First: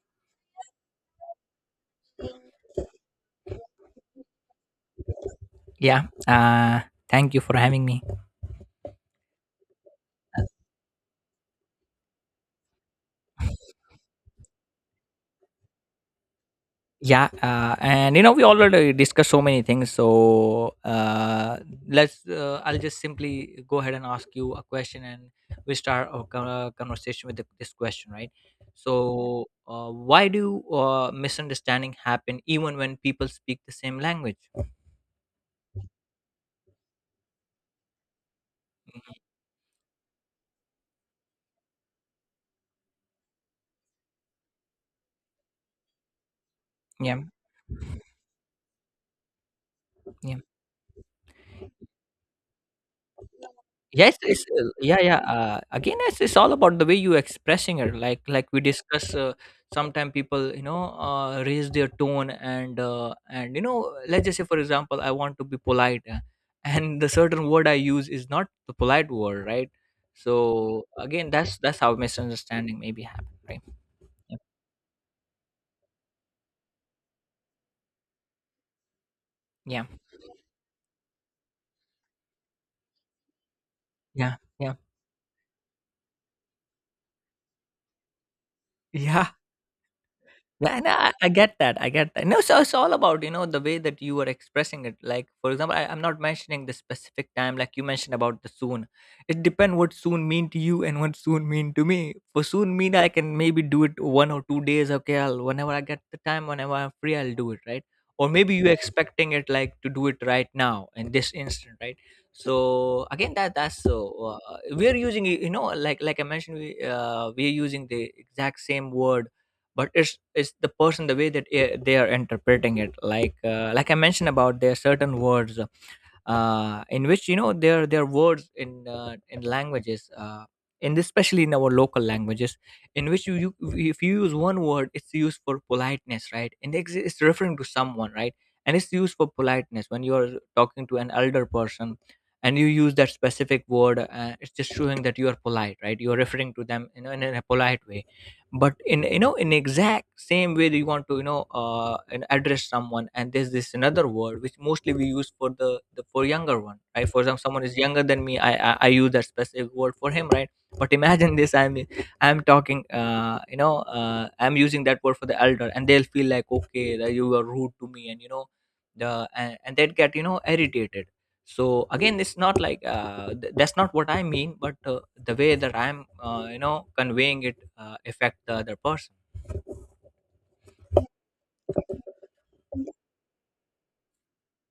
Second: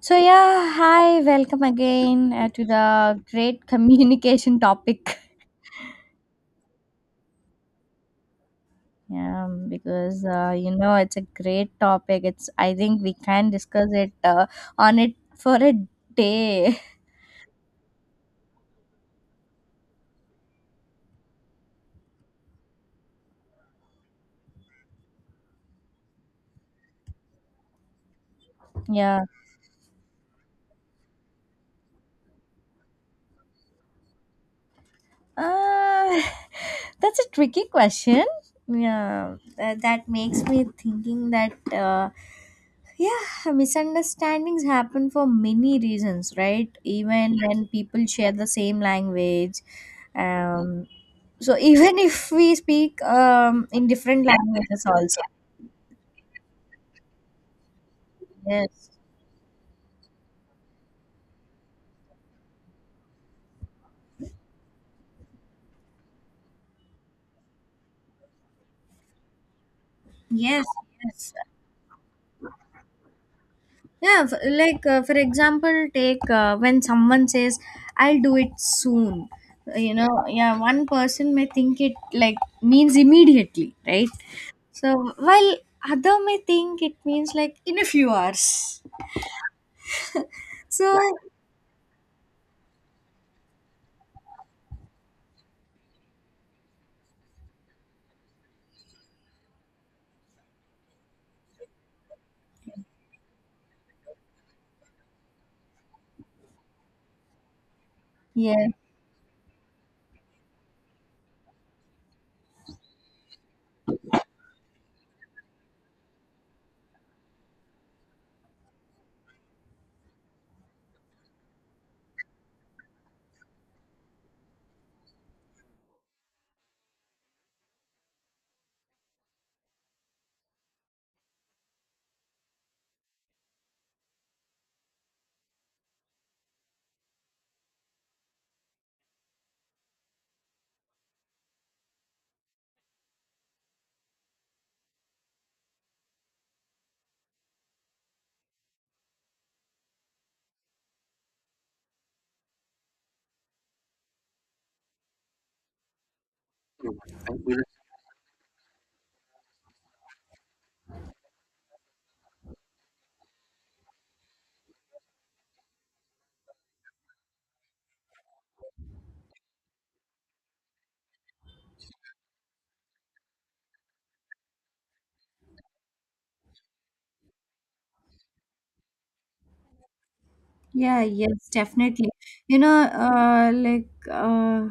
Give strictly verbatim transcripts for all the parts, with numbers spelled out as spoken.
So yeah, hi, welcome again uh, to the great communication topic. Yeah. Uh, thank you for having me. Um, because uh, you know it's a great topic. It's I think we can discuss it uh, on it for a day. Yeah. Uh, and you know, we already discussed so many things. So uh, let's. Uh, I'll just simply go ahead and ask you a question, and we start our con- uh, conversation with the, this question, right? Yeah. So, uh, why do uh, misunderstanding happen even when people speak the same language? Uh, that's a tricky question. Yeah, uh, that makes me thinking that uh, yeah, misunderstandings happen for many reasons, right? Yeah. Even when people share the same language. Yeah. um, So, even if we speak um, in Yes, different it's, uh, languages yeah, yeah. also. Uh, again, it's, it's all about the way you expressing it. Like, like we Yes. discuss. Uh, Sometimes people, you know, uh, raise their tone and uh, and you know, let's just say, for example, I want to be polite, uh, and the certain word I use is not the polite word, right? Yes. So again, Yes. that's that's how misunderstanding maybe happen, right? Yeah. f- Like uh, for example, take uh, when someone says, "I'll do it soon." uh, Yeah, You know, yeah. One person may think it like means immediately, right? yeah, yeah, So while other may think it means like in a few hours. yeah. Yeah, no, So, I, I get that. I get that. No, so it's all about, you know, the way that you are expressing it. Like, for example, I, I'm not mentioning the specific time, like you mentioned about the soon. It depends what soon mean to you and what soon mean to me. For soon mean, I can maybe do it one or two days. Okay, I'll, whenever I get the time, whenever I'm free, I'll do it, right? Or maybe you yeah. expecting it like to do it right now in this instant, right? So again, that that's so uh, we're using, you know, like like I mentioned, we uh, we're using the exact same word, but it's it's the person, the way that eh, they are interpreting it, like uh, like I mentioned, about there are certain words, uh, in which you know there there are words in uh, in languages, uh, in especially in our local languages, in which you, you if you use one word, it's used for politeness, right, and it's, it's referring to someone, right, and it's used for politeness when you're talking to an elder person, and you use that specific word. Uh, it's just showing that you are polite, right, you're referring to them, you know, in a in a polite way. But in, you know, in exact same way that you want to, you know, uh and address someone, and there's this another word which mostly we use for the, the for younger one, right. For example, someone is younger than me, I, I i use that specific word for him, right. But imagine this, i'm i'm talking, uh you know, uh I'm using that word for the elder, and they'll feel like, okay, that you were rude to me, and you know, the and, and they'd get, you know, irritated. So again, it's not like, uh, th- that's not what I mean, but uh, the way that I'm, uh, you know, conveying it, uh, affect the other person. Yeah, yes, definitely. You know, uh, like uh,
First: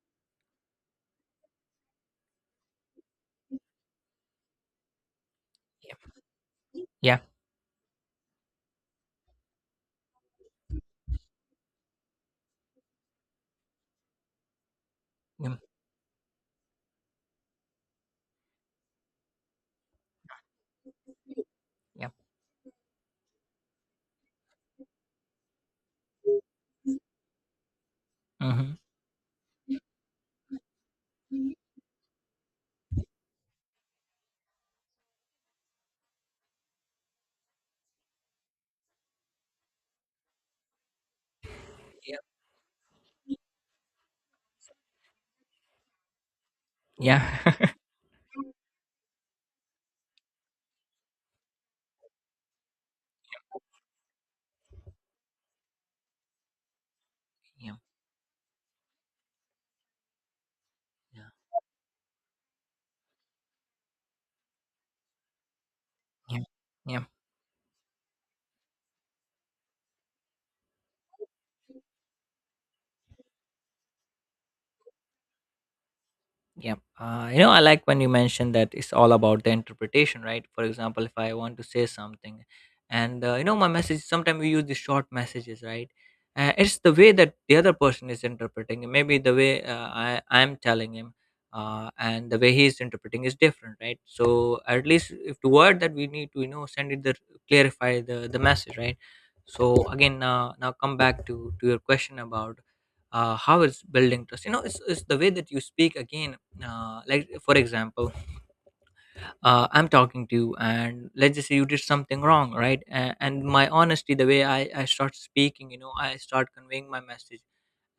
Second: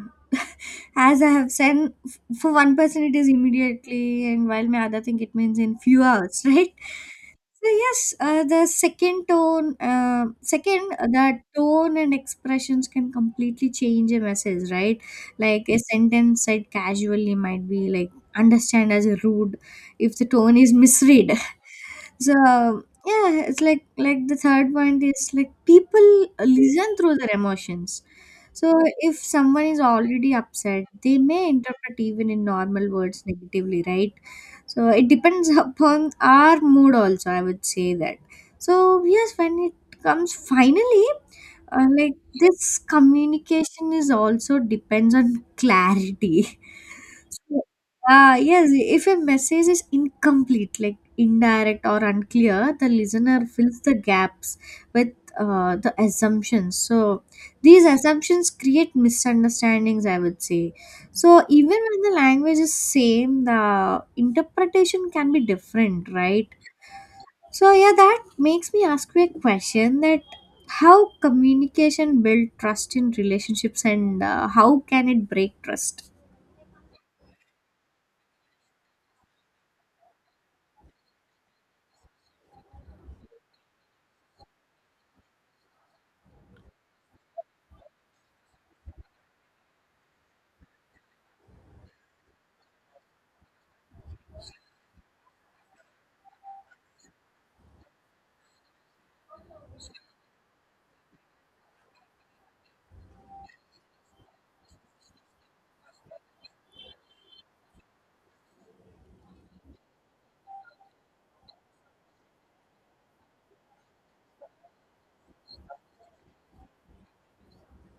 as I have said, f- for one person it is immediately, and while my other thing it means in Yeah, few hours, right? yeah, So yes, uh, the second tone, uh, second uh, the tone and expressions can completely change a message, right? yeah, Like a sentence said casually might be like understand as rude if the tone is misread. yeah. So yeah, it's like like the third point is, like, people listen through their emotions. Mm-hmm. So if someone is already upset, they may interpret even in normal words negatively, right? So it depends upon our mood also, I would say that. So yes, when it comes finally, uh, like Yeah, this communication is also depends on clarity. yeah. Ah, yes, if a message is incomplete, like indirect or unclear, the listener fills the gaps with uh, the assumptions. So, Yeah, these assumptions create misunderstandings, I would say. So, even when the language is same, the interpretation can be different, yeah, right? yeah. So, yeah, that makes me ask you a question, that how communication build trust in relationships and uh, how can it break trust? Yeah. Uh, you know, I like when you mentioned that it's all about the interpretation, right? For example, if I want to say something and, uh, you know, my message, sometimes we use the short messages, right? Uh, it's the way that the other person is interpreting it. Maybe the way, uh, I, I'm telling him, uh, and the way he's interpreting is different, right? So at least if the word that we need to, you know, send it the clarify the, the message, right? So again, uh, now come back to, to your question about uh, how it's building trust. You know, it's, it's the way that you speak again, uh, like for example, uh, I'm talking to you, and let's just say you did something wrong, right, and, and my honesty, the way I, I start speaking, you know, I start conveying my message.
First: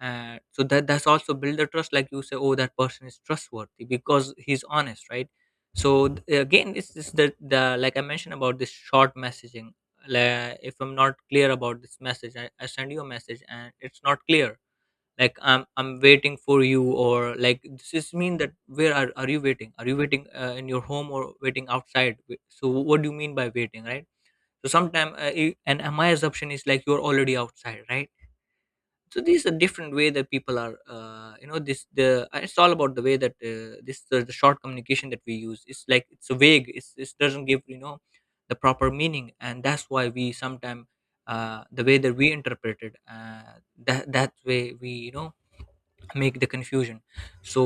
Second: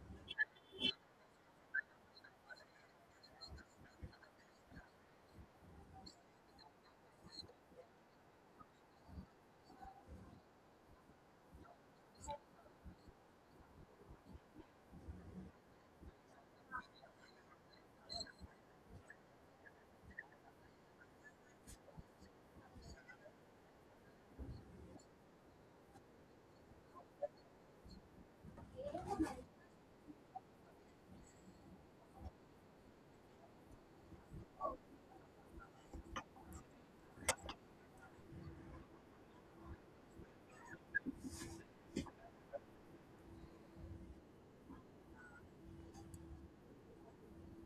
uh, So that that's also build the trust. Like you say, oh, that person is trustworthy because he's honest, right. So th- again, it's, it's the, the like I mentioned about this short messaging. Like if I'm not clear about this message, I, I send you a message and it's not clear. Like i'm i'm waiting for you, or like this is mean that where are, are you waiting, are you waiting uh, in your home or waiting outside? Wait- so what do you mean by waiting, right? So sometimes, uh, you- and uh, my assumption is like you're already outside, right. So these are different way that people are, uh, you know, this the uh, it's all about the way that, uh, this the, the short communication that we use, it's like it's vague, it's, it doesn't give, you know, the proper meaning. And that's why we sometimes, uh, the way that we interpret it, uh, that that way we, you know, make the confusion. So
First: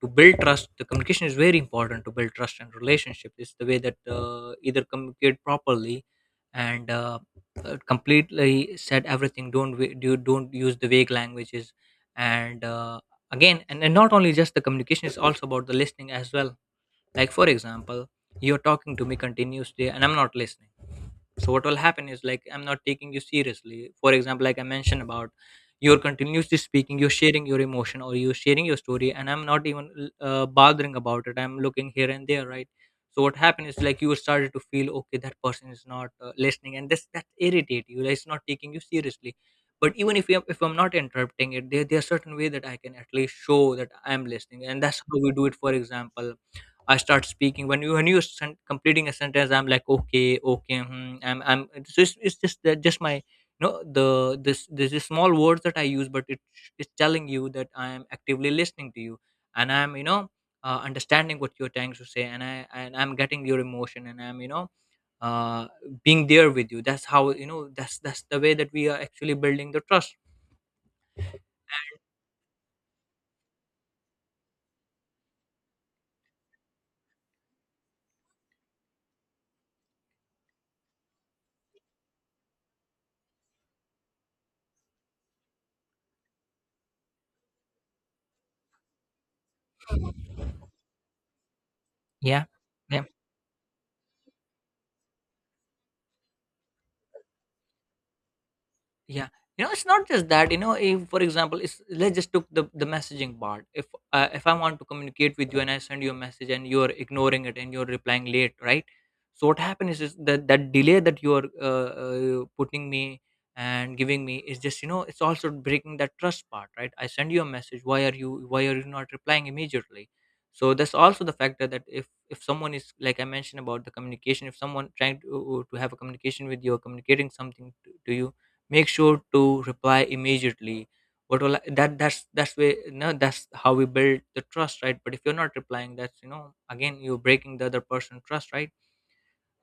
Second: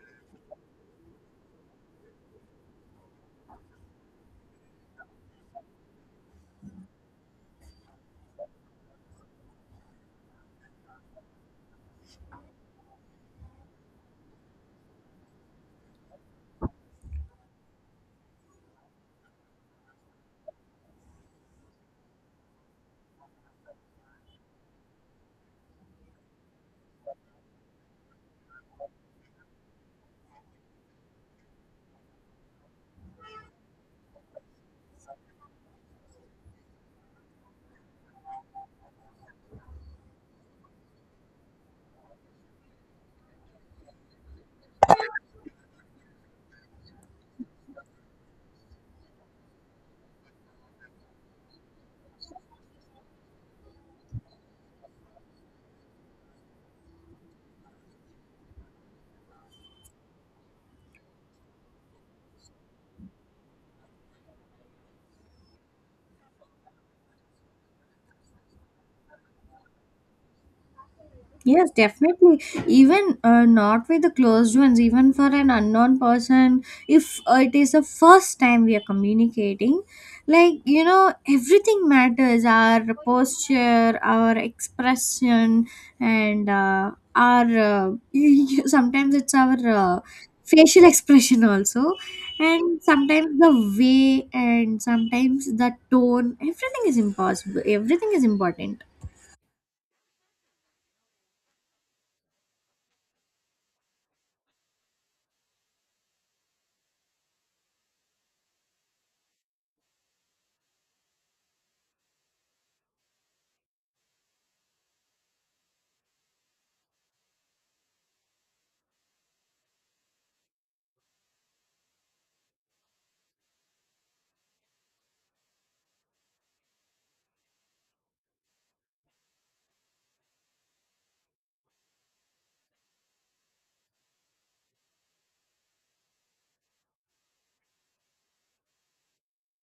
to build trust, the communication is very important. To build trust and relationship is the way that, uh, either communicate properly, and uh, uh, completely said everything. Don't wa- do don't use the vague languages. And uh, again, and, and not only just the communication, is also about the listening as well. Like for example, you're talking to me continuously and I'm not listening. So what will happen is like I'm not taking you seriously. For example, like I mentioned about, you're continuously speaking, you're sharing your emotion or you're sharing your story, and I'm not even uh, bothering about it, I'm looking here and there, right. So what happened is like, you started to feel, okay, that person is not uh, listening, and this that irritate you like, it's not taking you seriously. But even if you, if I'm not interrupting it, there, there are certain way that I can at least show that I'm listening, and that's how we do it. For example, I start speaking when you when you sen- completing a sentence, I'm like okay, okay, hmm, I'm I'm so it's just it's just that just my, you know, the this this is small words that I use, but it it's telling you that I am actively listening to you, and I'm, you know, uh, understanding what you're trying to say, and I and I'm getting your emotion, and I'm, you know, uh, being there with you. That's how, you know, that's that's the way that we are actually building the trust. Yes, definitely. Even uh, not with the closed ones, even for an unknown person, if uh, it is the first time we are communicating, like, you know, everything matters our posture, our expression, and uh, our uh, you- sometimes it's our uh, facial expression also, Yeah, and sometimes the way, and sometimes the tone, everything is impossible, everything is important. yeah. You know, it's not just that, you know, if for example it's, let's just took the the messaging part, if uh, if I want to communicate with you and I send you a message and you're ignoring it and you're replying late, right. So what happens is that that delay that you're uh, uh, putting me and giving me is just, you know, it's also breaking that trust part, right. I send you a message, why are you why are you not replying immediately. So that's also the factor that if if someone is like I mentioned about the communication, if someone trying to, to have a communication with you or communicating something to, to you, make sure to reply immediately. what will I, that that's that's way. No, that's how we build the trust, right. But if you're not replying, that's, you know, again, you're breaking the other person trust, right.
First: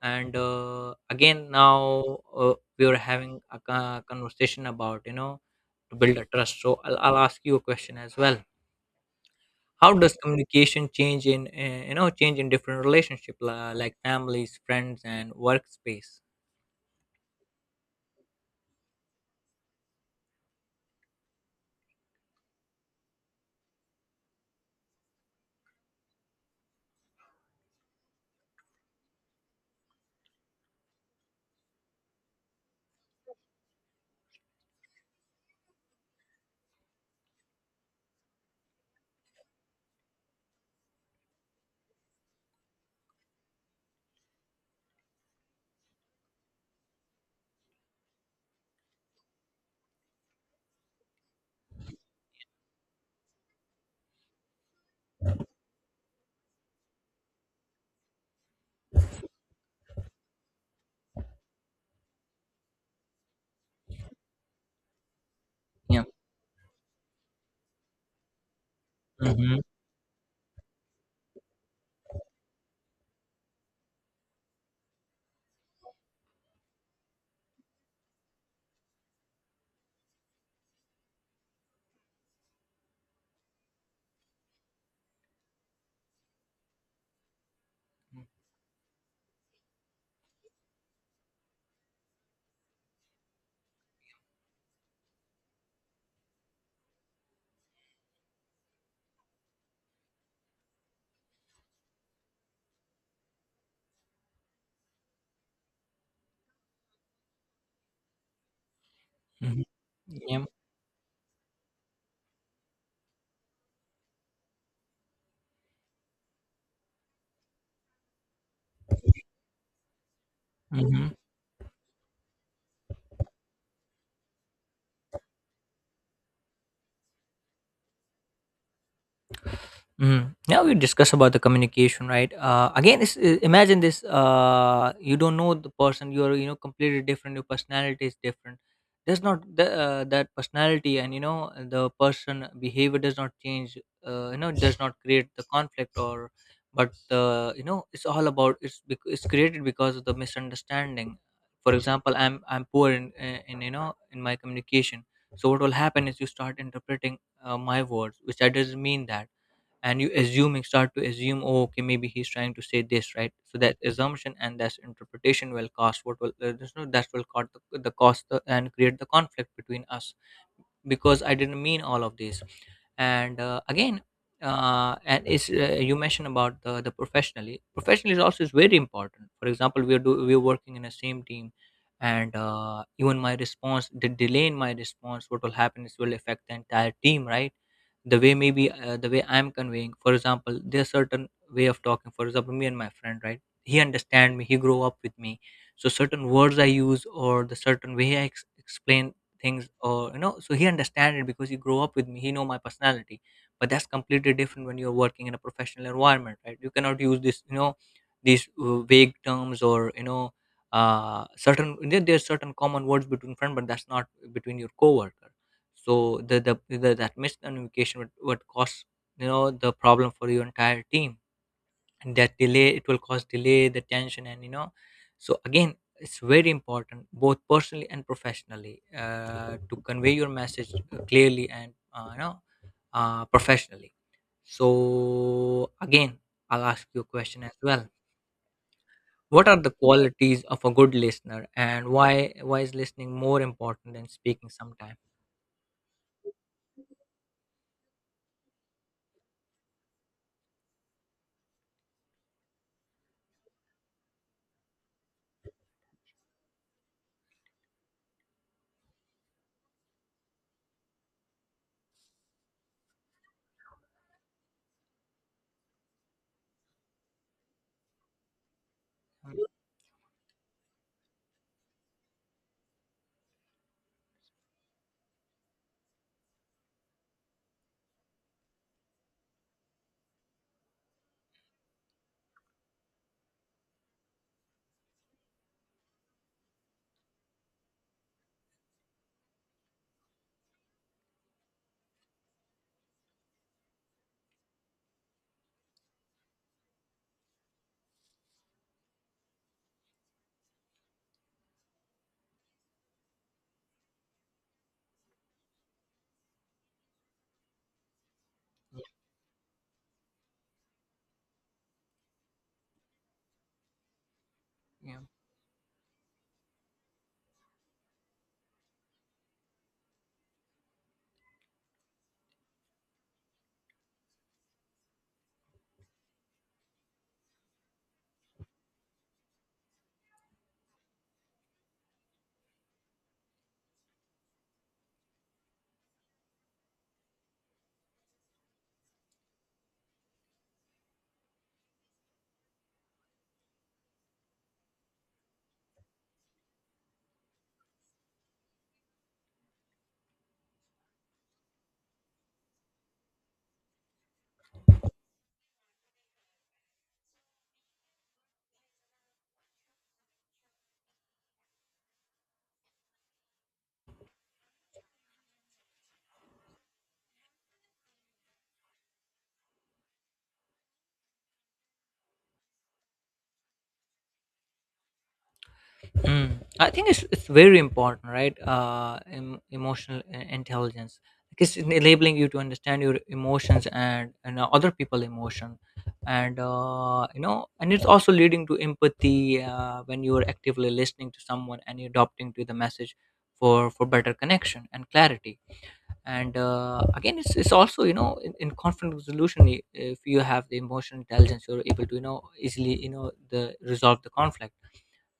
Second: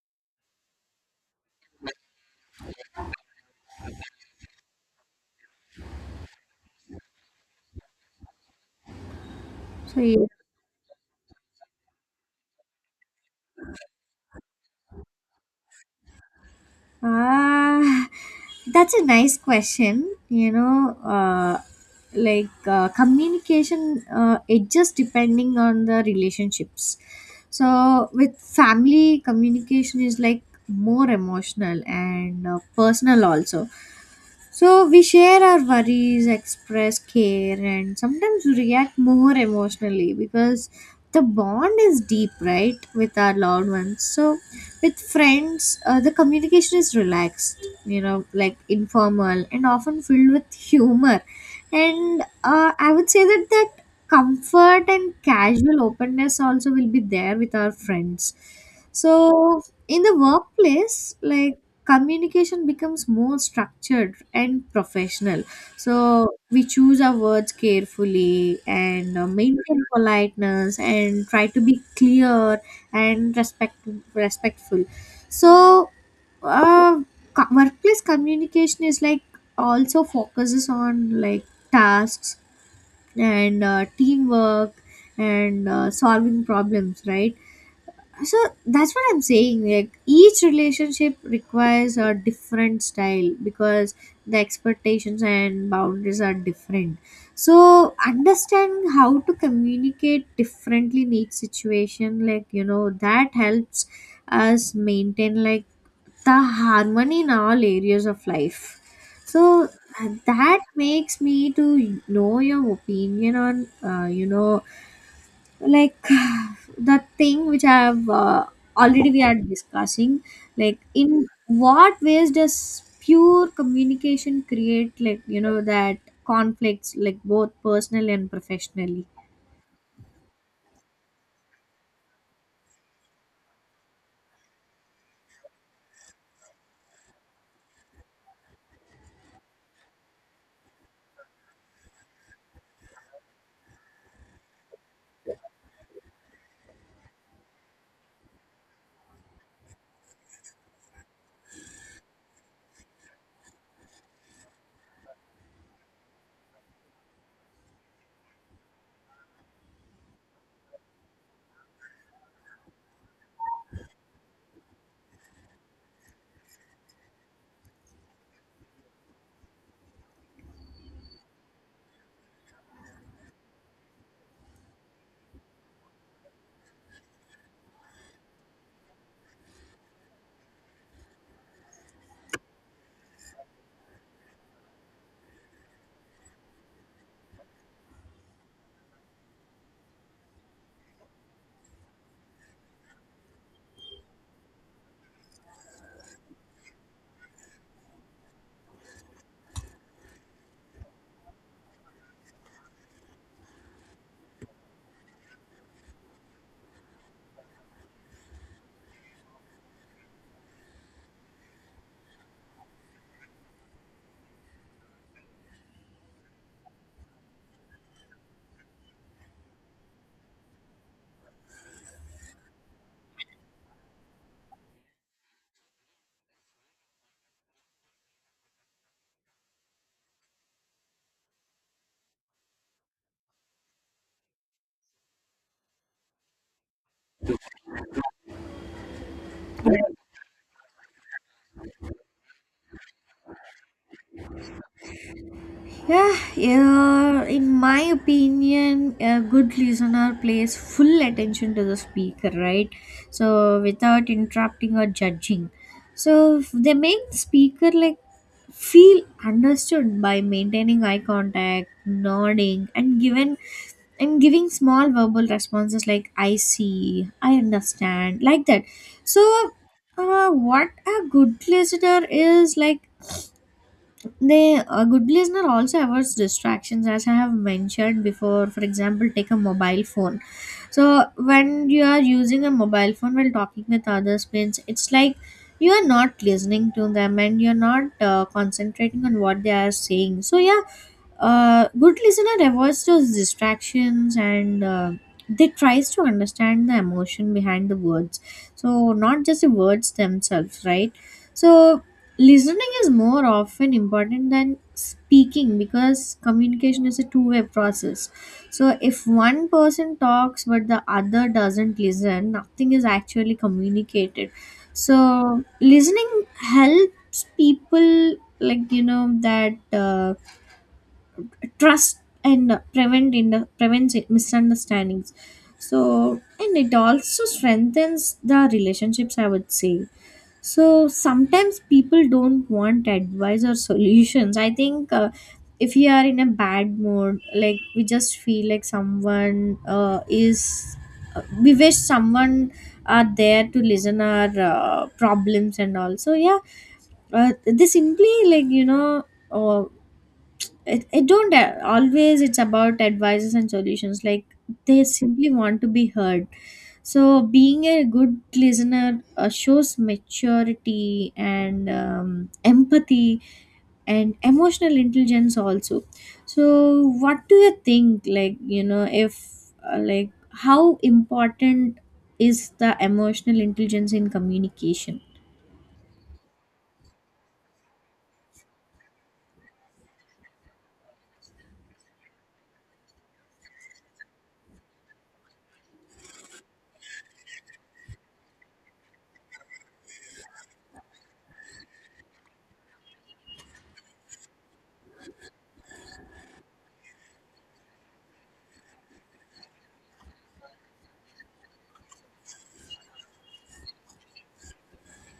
And uh, again now, uh, we are having a co- conversation about, you know, to build a trust. So I'll, I'll ask you a question as well. How So, does yeah. communication change in, uh, you know, change in different relationship, la- like families, friends, and workspace? Ah, that's a nice question. You know, uh, like uh, communication, uh, it just depending on the relationships. So with family, communication is like more emotional and uh, personal also. So we share our worries, express care, and sometimes react more emotionally because the bond is deep, right, with our loved ones. So with friends, uh, the communication is relaxed, you know, like informal and often filled with humor. And uh, I would say that that comfort and casual openness also will be there with our friends. So in the workplace, like communication becomes more structured and professional. Yeah. So we choose our words carefully and uh, Mm-hmm. maintain politeness and try to be clear and respect respectful. So uh, co- workplace communication is like also focuses on like tasks and uh, teamwork and uh, solving problems, right? So that's what I'm saying, like each relationship requires a different style because the expectations and boundaries are different. So understand how to communicate differently in each situation, like you know that helps us maintain like the harmony in all areas of life. Mm-hmm. So uh, that makes me to know your opinion on uh, you know like the thing which I have uh, already we are discussing, like Yeah. in what ways does pure communication create, like, you know that conflicts, like both personal and professionally? Mm. Now we discuss about the communication, right? Uh, again, it's, uh, imagine this: uh, you don't know the person. You're, you know, completely different. Your personality is different. There's not the, uh, that personality, and you know, the person behavior does not change. Uh, you know, does not create the conflict, or but uh, you know, it's all about it's bec- it's created because of the misunderstanding. For example, I'm I'm poor in, in in, you know, in my communication. So what will happen is you start interpreting uh, my words, which I doesn't mean that, and you assuming start to assume, oh okay, maybe he's trying to say this, right? So that assumption and that's interpretation will cost, what will uh, there's no that will cost the, the cost the, and create the conflict between us, because I didn't mean all of this. And uh, again, uh, and it's, uh, you mentioned about the, the professionally professionally is also is very important. For example, we are do, we are working in the same team, and uh, even my response, the delay in my response, what will happen is will affect the entire team, right? The way, maybe uh, the way I'm conveying, for example, there's certain way of talking. For example, me and my friend, right? He understand me, he grow up with me, so certain words I use or the certain way i ex- explain things, or you know, so he understand it because he grow up with me, he know my personality. But that's completely different when you're working in a professional environment, right? You cannot use this you know these uh, vague terms, or you know uh certain, there, there's certain common words between friend, but that's not between your coworker. So the the, the that miscommunication would, would cause, you know, the problem for your entire team, and that delay, it will cause delay, the tension, and you know. So again, it's very important, both personally and professionally, uh, to convey your message uh, clearly and, uh, you know uh, professionally. So again, I'll ask you a question as well. What are the qualities of a good listener, and why why is listening more important than speaking sometimes? Yeah, yeah, in my opinion, a good listener plays full attention to the speaker, right? So, without interrupting or judging. So, f- they make the speaker like feel understood by maintaining eye contact, nodding, and given and giving small verbal responses like I see, I understand, like that. So, uh, what a good listener is, like, they a good listener also avoids distractions, as I have mentioned before. For example, take a mobile phone. So when you are using a mobile phone while talking with others means it's like you are not listening to them and you're not uh, concentrating on what they are saying. So yeah, a good listener avoids those distractions and uh, they tries to understand the emotion behind the words, so not just the words themselves, right? So listening is more often important than speaking because communication is a two-way process. So Yeah. if one person talks but the other doesn't listen, nothing is actually communicated. Yeah. So listening helps people like you know that uh, trust and uh, prevent in the prevents it- misunderstandings. So, and it also strengthens the relationships, I would say. So sometimes people don't want advice or solutions, I think. Uh, if we are in a bad mood, like we just feel like someone uh, is, uh, we wish someone are there to listen our uh, problems and all. So yeah, uh, they simply, like, you know uh, it, it don't uh, always it's about advices and solutions, like they simply want to be heard. So being a good listener uh, shows maturity and um, empathy and emotional intelligence also. So what do you think, like you know if uh, like how important is the emotional intelligence in communication? Mm. I think it's it's very important, right? Uh, em- emotional i- intelligence. Like, it's enabling you to understand your emotions and and uh, other people' emotion, and uh, you know, and it's also leading to empathy uh, when you are actively listening to someone and you're adopting to the message for for better connection and clarity. And uh, again, it's it's also, you know, in, in conflict resolution, i- if you have the emotional intelligence, you're able to, you know, easily, you know, the resolve the conflict.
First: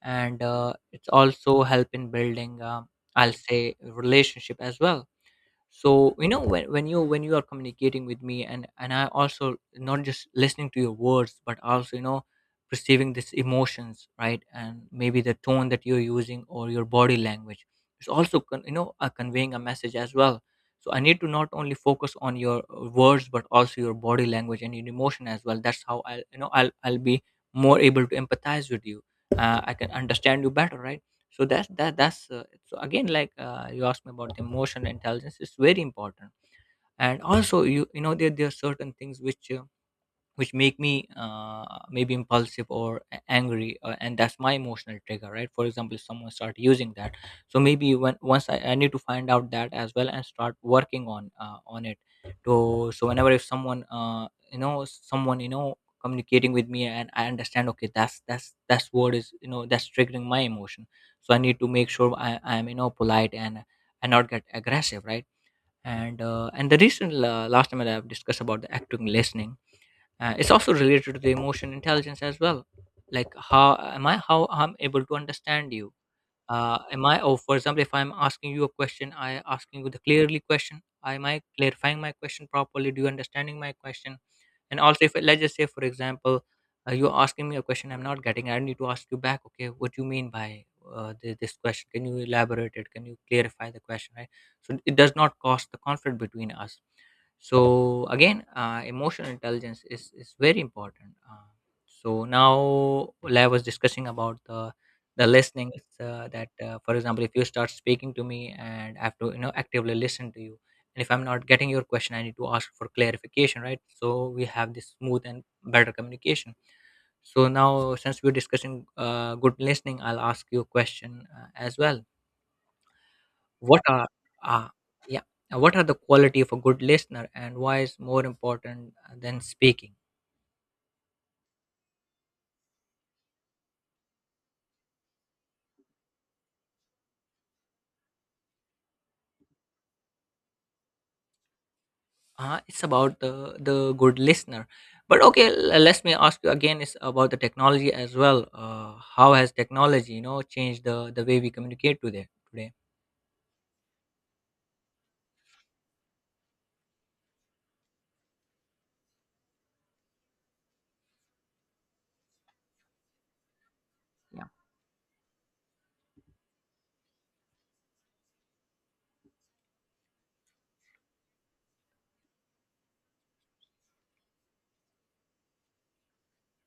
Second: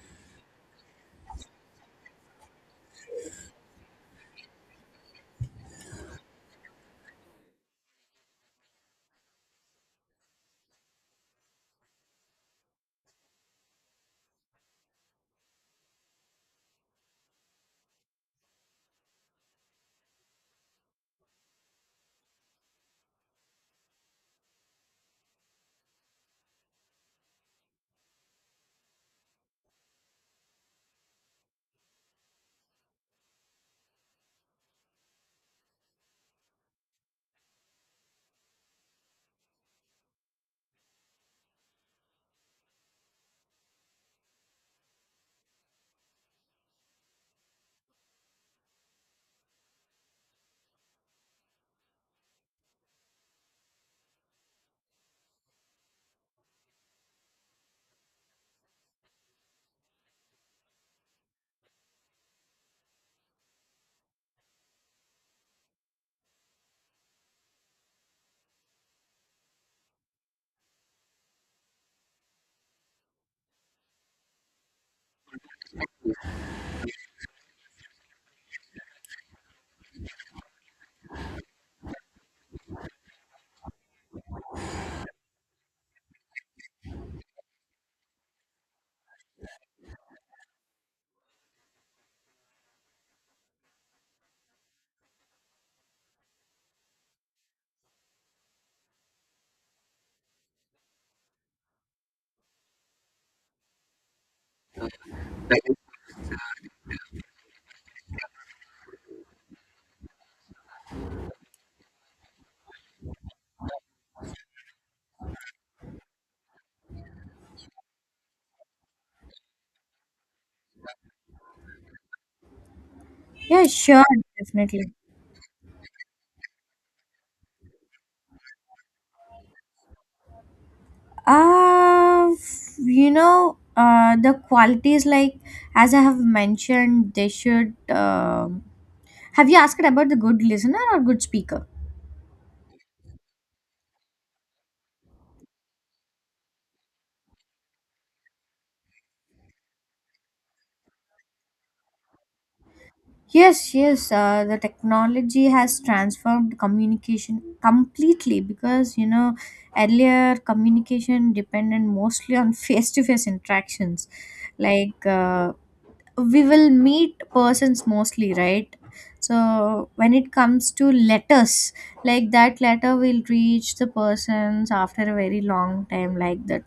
And uh, it's also help in building, um, I'll say relationship as well. So you know, when, when you when you are communicating with me, and and I also not just listening to your words, but also, you know, perceiving these emotions, right? And maybe the tone that you're using or your body language is also con- you know, uh, conveying a message as well. So I need to not only focus on your uh, words, but also your body language and your emotion as well. That's how I'll you know I'll, I'll be more able to empathize with you. uh, I can understand you better, right? So that's that that's uh, so again, like, uh, you asked me about the emotional intelligence, it's very important. And also, you you know, there, there are certain things which uh, which make me uh, maybe impulsive or a- angry, uh, and that's my emotional trigger, right? For example, if someone start using that. So maybe when once I, I need to find out that as well and start working on, uh, on it, to. So whenever, if someone, uh, you know someone, you know, communicating with me and I understand, okay, that's that's that's what is, you know, that's triggering my emotion. So I need to make sure I am, you know, polite and and not get aggressive, right? And uh, and the recent, uh, last time that I've discussed about the active listening, uh, it's also related to the emotion intelligence as well. Like, how am I, how I'm able to understand you, uh, am I, oh, for example, if I'm asking you a question, I asking you the clearly question, am I clarifying my question properly, do you understanding my question? And also, if let's just say for example, uh, you're asking me a question, I'm not getting, I need to ask you back, okay, what do you mean by uh, thi- this question? Can you elaborate it? Can you clarify the question, right? So it does not cause the conflict between us. So again, uh, emotional intelligence is is very important. Uh, so now, well, I was discussing about the the listening. it's, uh, that uh, for example, if you start speaking to me and I have to, you know, actively listen to you, and if I'm not getting your question, I need to ask for clarification, right? So we have this smooth and better communication. So now, since we're discussing, uh, good listening, I'll ask you a question, uh, as well. Yeah, What sure, are uh, definitely. yeah, uh, what are the quality of a good listener, and why is more important than speaking? Uh, you know, uh, the qualities, like as I have mentioned, they should. Um have you asked about the good listener or good speaker? Uh, it's about the the good listener. But okay, l- let me ask you again, it's about the technology as well. Uh, how has technology, you know, changed the the way we communicate today today Yes, yes. Uh, the technology has transformed communication completely, because you know earlier communication depended mostly on face-to-face interactions, Yeah. like. Uh, we will meet persons mostly, right? So when it comes to letters, like that letter will reach the persons after a very long time like that,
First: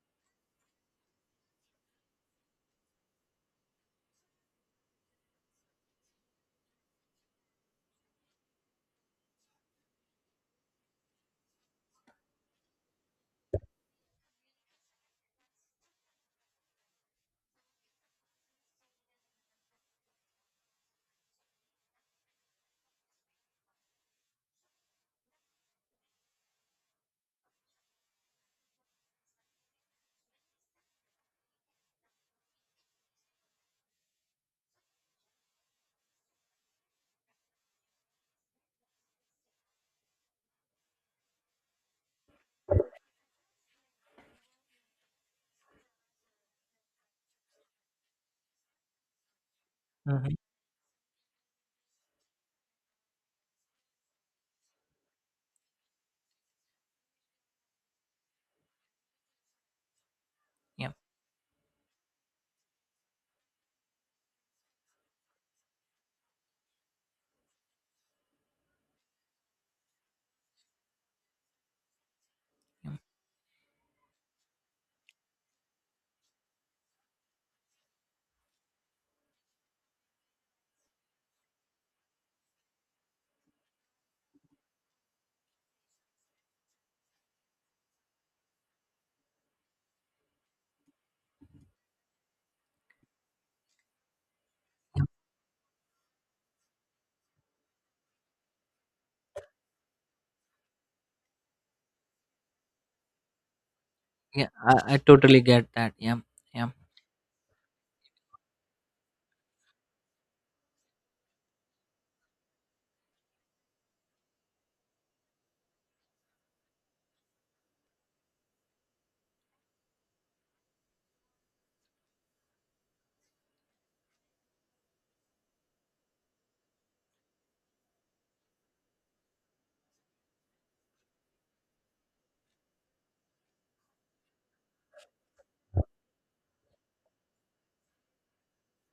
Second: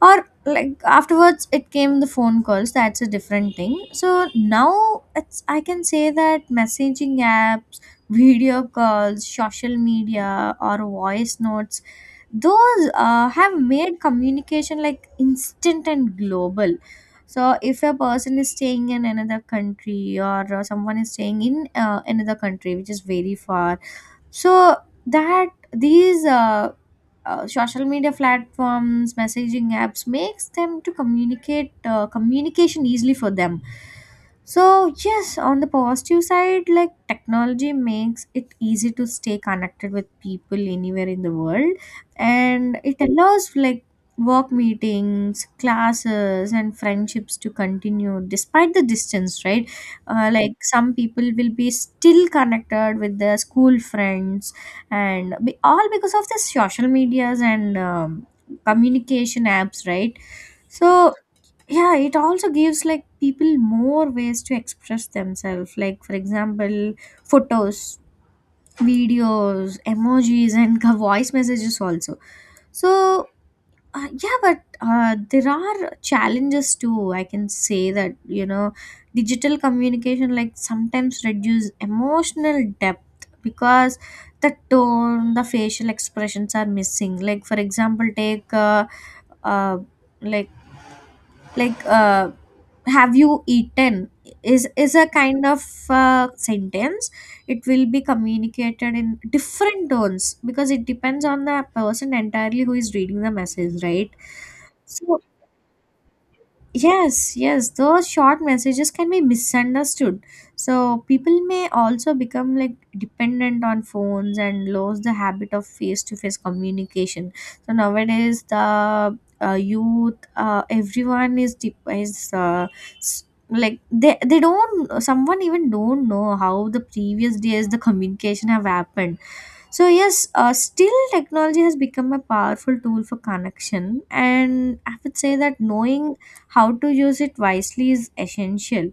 or like afterwards it came the phone calls, that's a different thing. So now it's, I can say that messaging apps, video calls, social media or voice notes, those uh, have made communication like instant and global. So if a person is staying in another country, or uh, someone is staying in uh, another country which is very far. So that these uh, uh, social media platforms, messaging apps makes them to communicate uh, communication easily for them. So yes, on the positive side, like technology makes it easy to stay connected with people anywhere in the world. And it allows like work meetings, classes, and friendships to continue despite the distance, right? Uh, hmm. Like some people will be still connected with their school friends and be, all because of the social medias and um, communication apps, right? Yeah. So yeah, it also gives like people more ways to express themselves, like for example photos, videos, emojis, and voice messages also. Yeah, So uh, yeah, but uh, there are challenges too. I can say that, you know, digital communication like sometimes reduce emotional depth because the tone, the facial expressions are missing. Like for example, take uh, uh, like like uh, have you eaten is is a kind of uh, sentence. It will be communicated in different tones because it depends on the person entirely who is reading the message, right? yeah, I, I So totally get that. Yeah, yeah, Yes, yes, those short messages can be misunderstood. So people may also become like dependent on phones and lose the habit of face-to-face communication. So nowadays, the uh, youth, uh, everyone is de- is uh, s- like they they don't, someone even don't know how the previous days the communication have happened. So yes, uh, still technology has become a powerful tool for connection, and I would say that knowing how to use it wisely is essential.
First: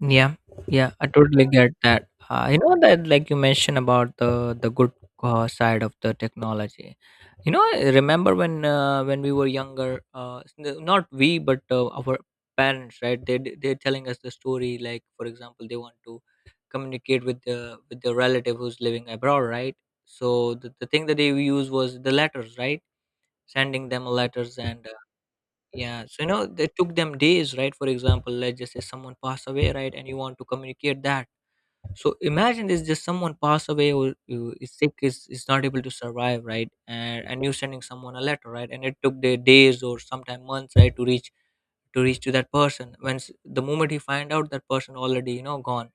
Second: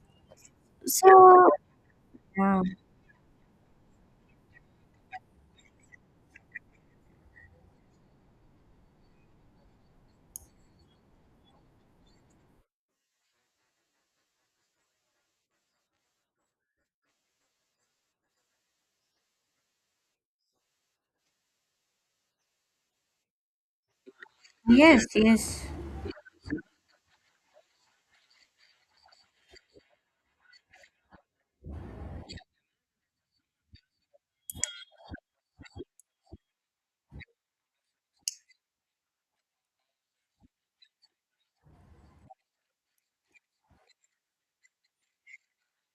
yeah, yeah. I totally So get that. Uh, you yeah, know that, like you mentioned about the the good uh, side of the technology. You know, I remember when, uh, when we were younger, uh, s- n- not we, but uh, our parents, right? They d- they're telling us the story. Like, for example, they want to communicate with the, with the relative who's living abroad, right? So the, the thing that they use was the letters, right? Sending them letters and, uh, yes, yes, yeah, so you know, it took them days, right? For example, let's just say someone passed away, right? And you want to communicate that. So imagine there's just someone passed away or, uh, is sick, is, is not able to survive, right? And and you're sending someone a letter, right? And it took their days or sometime months, right, to reach to reach to that person. When s- the moment he find out, that person already, you know, gone.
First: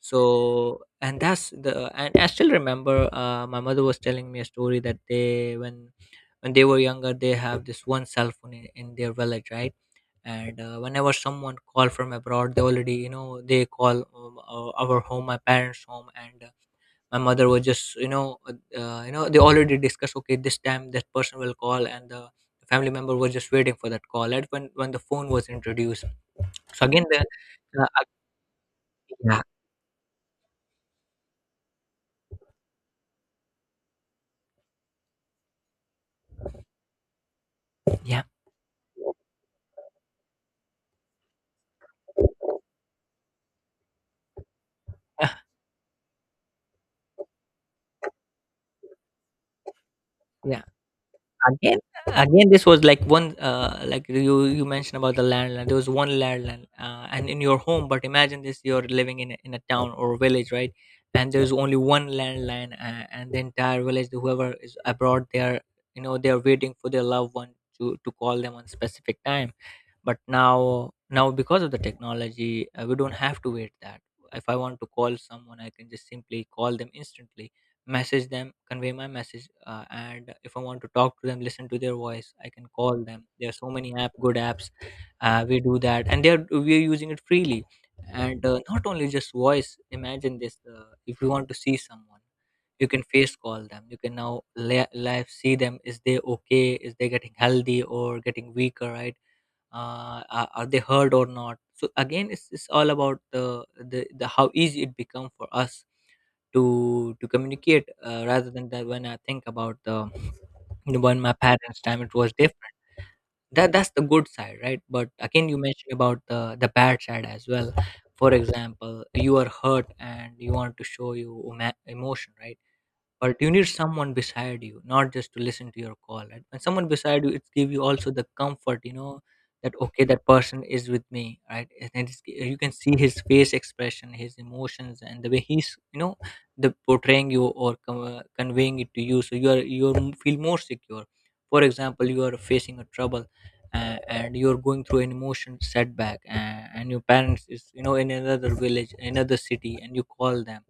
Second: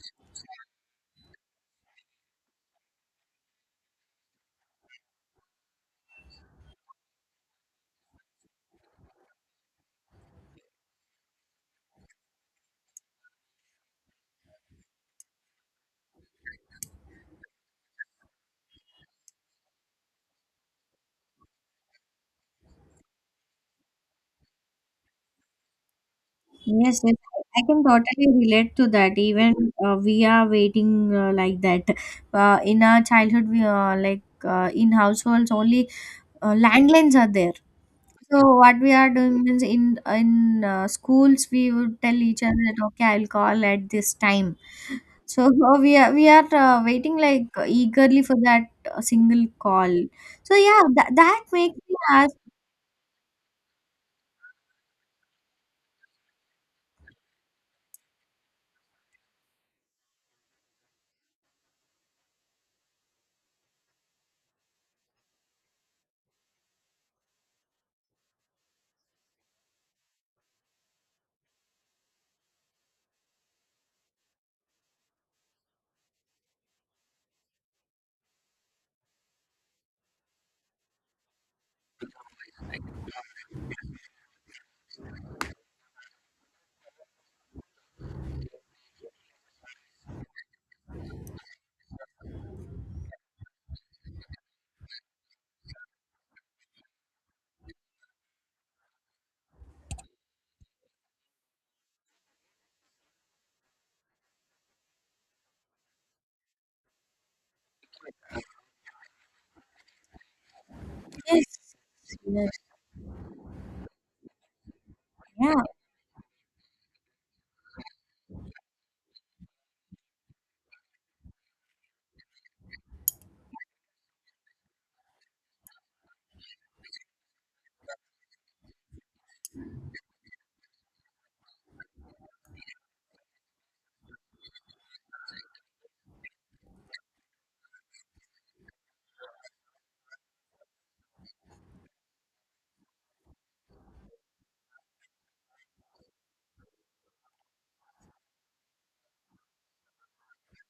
So, and that's the, and I still remember, uh, my mother was telling me a story that they, when when they were younger, they have this one cell phone in, in their village, right? And uh, whenever someone call from abroad, they already, you know, they call, um, our our home, my parents home, and uh, my mother was just, you know uh, uh, you know they already discuss, okay, this time that person will call, and the family member was just waiting for that call. And when when the phone was introduced, so yes, again yes. the, I I can uh, totally relate to that. yeah. Even uh, we are waiting uh, like that. Uh, in our childhood, we uh, like uh, in households only uh, landlines are there. Yeah. So what we are doing means in in uh, schools we would tell each other that okay I'll call at this time. So uh, we are we are uh, waiting like eagerly for that uh, single call. So Yeah, yeah, that that makes again, me ask. again this was like one, uh, like you you mentioned about the landline, there was one landline, uh, and in your home. But imagine this, you're living in a, in a town or a village, right? And there's only one landline, uh, and the entire village, whoever is abroad, they're, you know, they're waiting for their loved one to to call them on specific time. But now, now because of the technology, uh, we don't have to wait that. If I want to call someone, I can just simply call them instantly, message them, convey my message, uh, and if I want to talk to them, listen to their voice, I can call them. There are so many app, good apps, uh, we do that, and they're, we are using it freely. And uh, not only just voice, imagine this, uh, if you want to see someone, you can face call them, you can now li- live see them, is they okay, is they getting healthy or getting weaker, right? Uh, are are they heard or not? So again, it's, it's all about the, the the how easy it become for us to to communicate, uh, rather than that, when I think about the, you know, when my Yes, parents time, it was yes, different. That, that's the good side, right? But again, yeah, you mentioned about the the bad side as well. For example, you are hurt and you want to show your emo- emotion, right? But you need someone beside you, not just to listen to your call. And when someone beside you, it give you also the comfort, you know, that, okay, that person is with me, right? And then it's, you can see his face expression, his emotions, and the way he's, you know, the portraying you or, com- uh, conveying it to you, so you are, you are, feel more secure. For example, you are facing a trouble, uh, and you're going through an emotion setback, uh, and your parents is, you know, in another village, another city, and you call them,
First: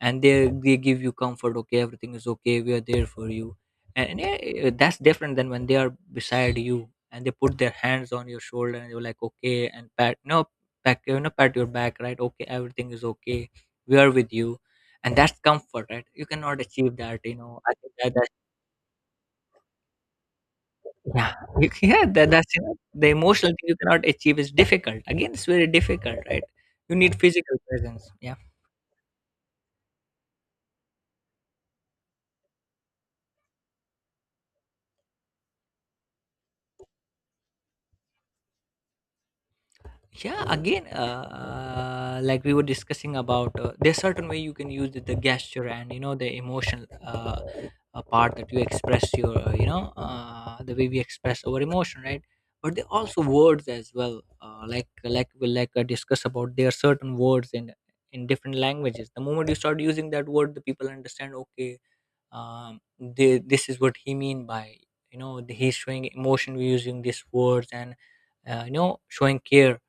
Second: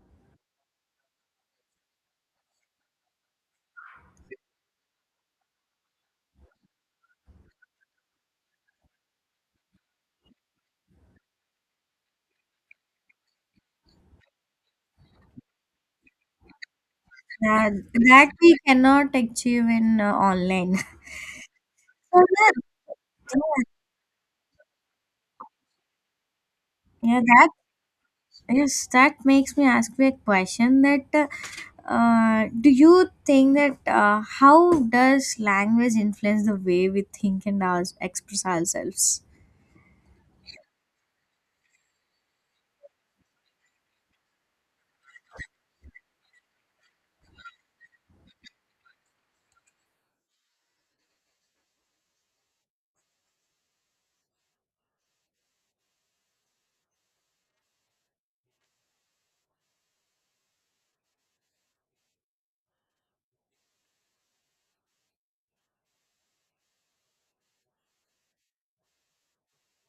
and they they give you comfort, okay, everything is okay, we are there for you. And yeah, eh, that's different than when they are beside you and they put their hands on your shoulder and you're like, okay, and pat, no, pat, you know, pat your back, right? Okay, everything is okay, we are with you. And that's comfort, right? You cannot achieve that, you know, that I think that, that that we cannot achieve in uh, online. yeah. You, can- yeah, So that, that, that's, you know, the emotional thing, you cannot achieve, is difficult. Again, it's very difficult, right? You yeah, need yeah, that physical presence. Yeah. yes, that makes me ask you a question. That uh, uh, do you think that uh, how does language influence the way we think and our, express ourselves? Yeah, again, uh, uh, like we were discussing about, uh, there's certain way you can use the, the gesture and, you know, the emotional, uh, uh, part that you express your, uh, you know uh, the way we express our emotion, right? But there are also words as well, uh, like, like we like, uh, discuss about, there are certain words in in different languages, the moment you start using that word, the people understand, okay, um, the, this is what he mean by, you know, the- he's showing emotion using these Words and uh, you know, showing care.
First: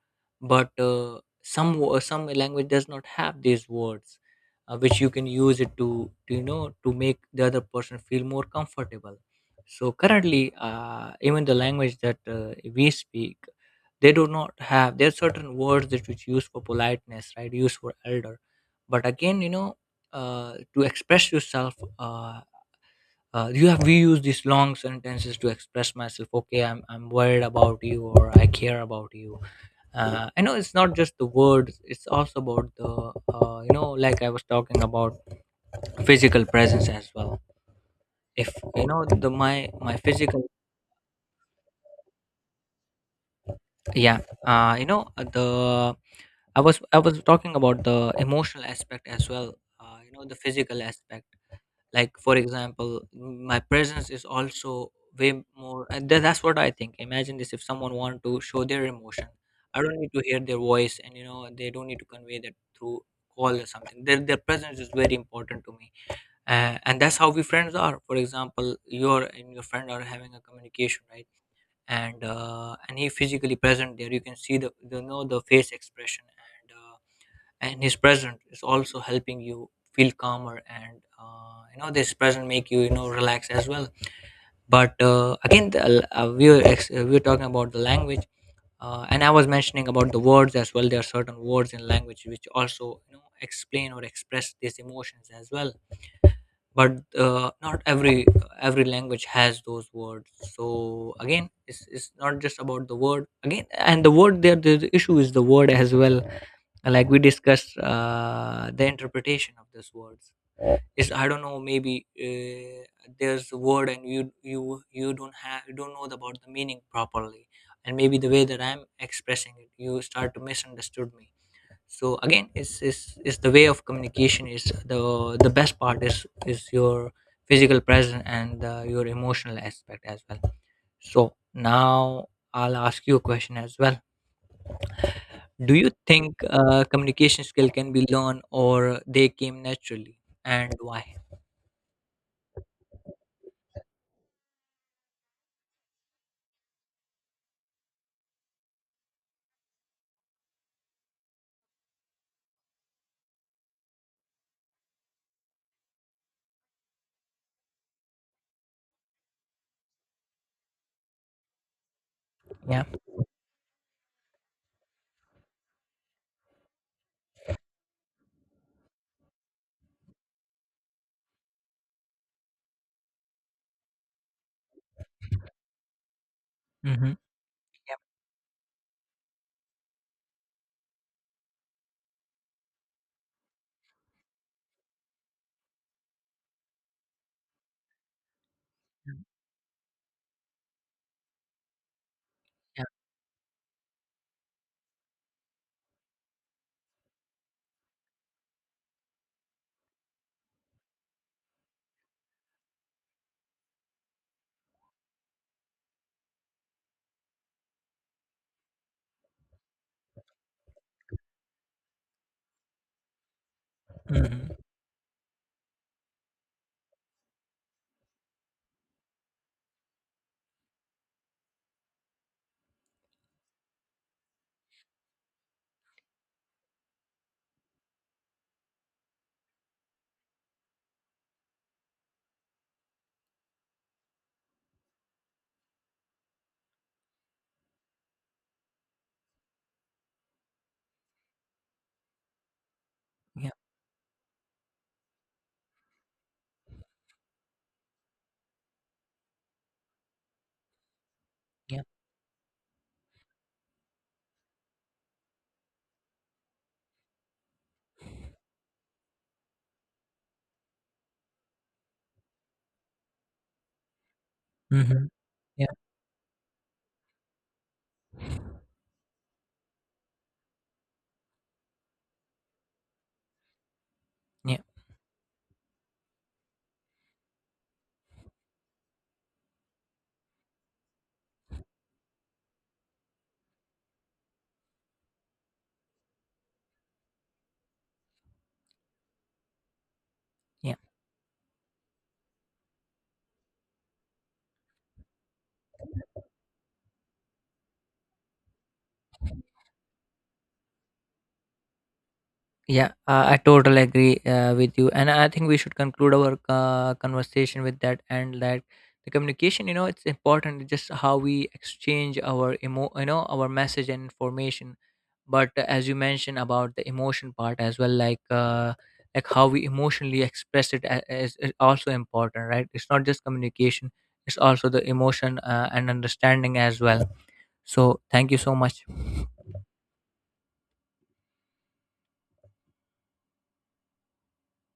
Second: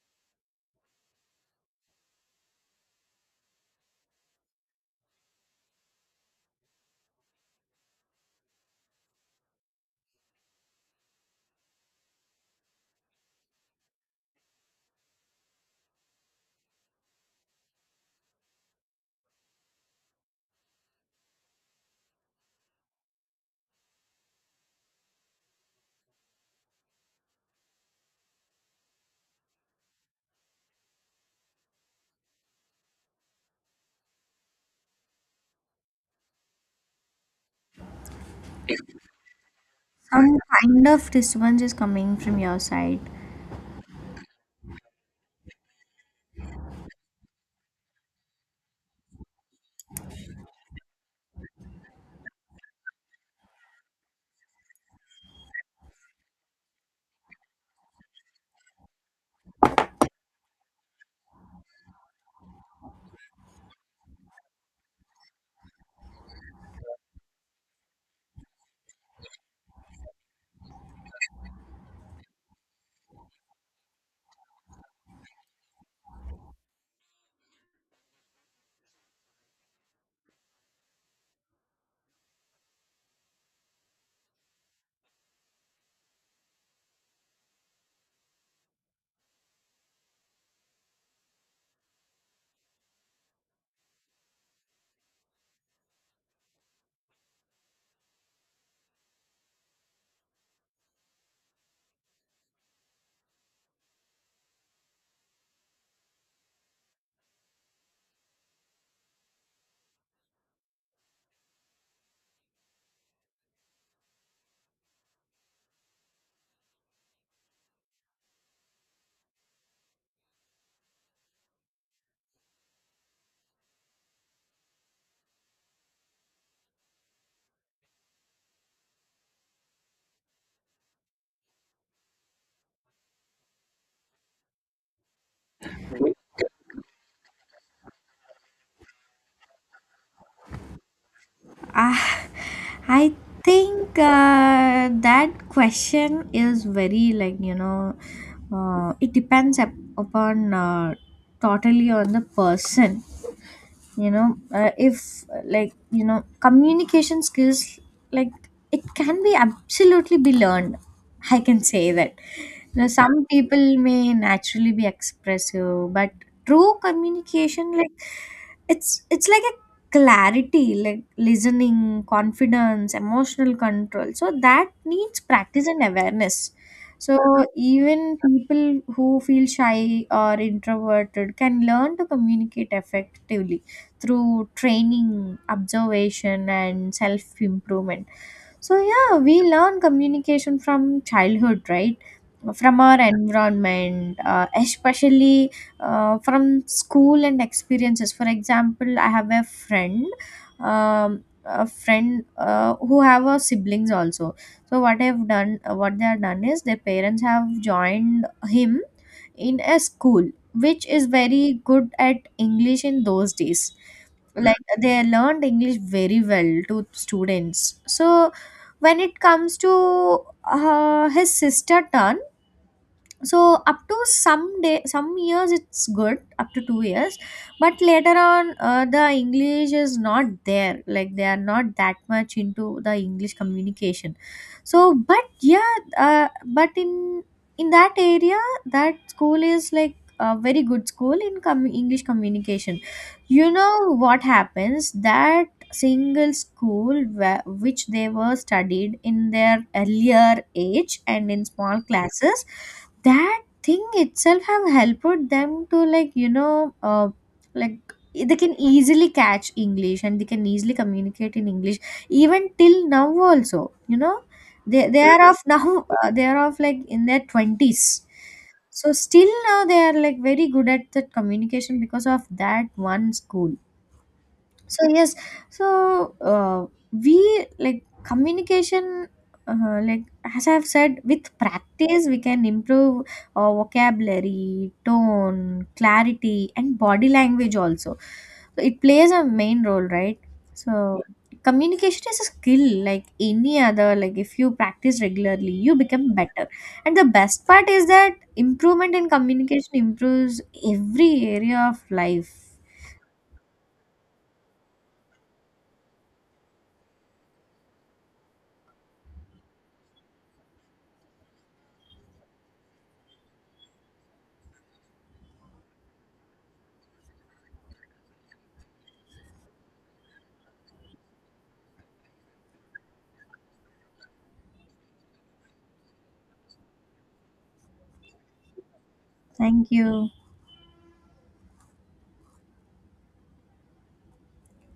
But uh, some wo- some language does not have these words uh, which you can use it to, to you know, to make the other person feel more comfortable. So currently, uh, even the language that uh, we speak, they do not have, there are certain words that which used for politeness, right, used for elder. But again, you know, uh, to express yourself, uh, uh, you have we use these long sentences to express myself. Okay, i'm i'm worried about you or I care about you. uh, I know it's not just the words, it's also about the, uh, you know, like I was talking about physical presence as well. If you know the, my my Some physical, kind of response is coming from your side. yeah. Uh, you know uh, the, i was i was talking about the emotional aspect as well. Uh, you know, the physical aspect. Like for example, my presence is also way more, and tha- that's what I think. Imagine this, if someone want to show their emotion, I don't need to hear their voice, and you know, they don't need to convey that through call or something. Their, their presence is very important to me. Uh, and that's how we friends are. For example, you're and your friend are having a communication, right? And uh, and he physically present there, you can see the, the know the face expression, and his presence is also helping you feel calmer, and uh, you know, this present make you, you know, relax as well. But uh, again, the, uh, we were ex- uh, we were talking about the language, uh, and I was mentioning about the words as well. There are certain words in language which also, you know, explain or express these emotions as well. But uh, not every, uh, every language has those words. So again, it's, it's not just about the word again, and the word there, the the issue is the word as well. Like we discussed, uh, the interpretation of these words is, I don't know, maybe uh, there's a word and you you you don't have, you don't know about the meaning properly, and maybe the way that I'm expressing it, you start to misunderstood me. So again, it's, it's, it's the way of communication is, the the best part is is your physical presence and uh, your emotional aspect as well. So now, I'll ask you a question as well. Do you think uh, communication skill can be learned, or they came naturally, and why? Ah, I think uh, that question is very like, you know, uh, it depends up, upon uh, totally on the person. You know, uh, if like you know, communication skills like it can be absolutely be learned. I can say that. Yeah. Now, some people may naturally be expressive, but true communication like it's it's like a clarity, like listening, confidence, emotional control, so that needs practice and awareness. Mm-hmm. So Yeah. even people who feel shy or introverted can learn to communicate effectively through training, observation, and self improvement. So yeah, Mm-hmm. we learn communication from childhood, right? From Yeah. our environment, uh, especially uh, from school and experiences. For example, I have a friend, um, a friend uh, who have a siblings also. So what I've done, what they have done is their parents have joined him in a school which is very good at English in those days, Mm-hmm. like they learned English very well to students. So when it comes to uh, his sister turn, so up to some day, some years it's good, up to two years, but later on uh, the English is not there, like they are not that much into the English communication. So but yeah, uh, but in in that area that school is like a very good school in com- English communication. You Yeah. know what happens that single school where, which they were studied in their earlier age and in small Yeah. classes, that thing itself have helped them to, like, you know uh, like they can easily catch English and they can easily communicate in English even till now also. you know they they Mhm. are of Yeah, now, uh, they are of like in their twenties. So still now they are like very good at the communication because of that one school. yeah, So yes. So uh, we like communication, uh, like as I've said, with practice we can improve our vocabulary, tone, clarity and body language also. So it plays a main role, right? yeah, So communication is a skill like any other, like if you practice regularly you become better, and the best part is that improvement in communication improves every area of life. yeah. Uh, I totally agree uh, with you, and I think we should conclude our uh, conversation with that. And that the communication, you know, it's important. Just how we exchange our emo, you know, our message and information. But as you mentioned about the emotion part as well, like, uh, like how we emotionally express it a- is, is also important, right? It's not just communication; it's also the emotion uh, and understanding as well. So, thank you so much. Thank you.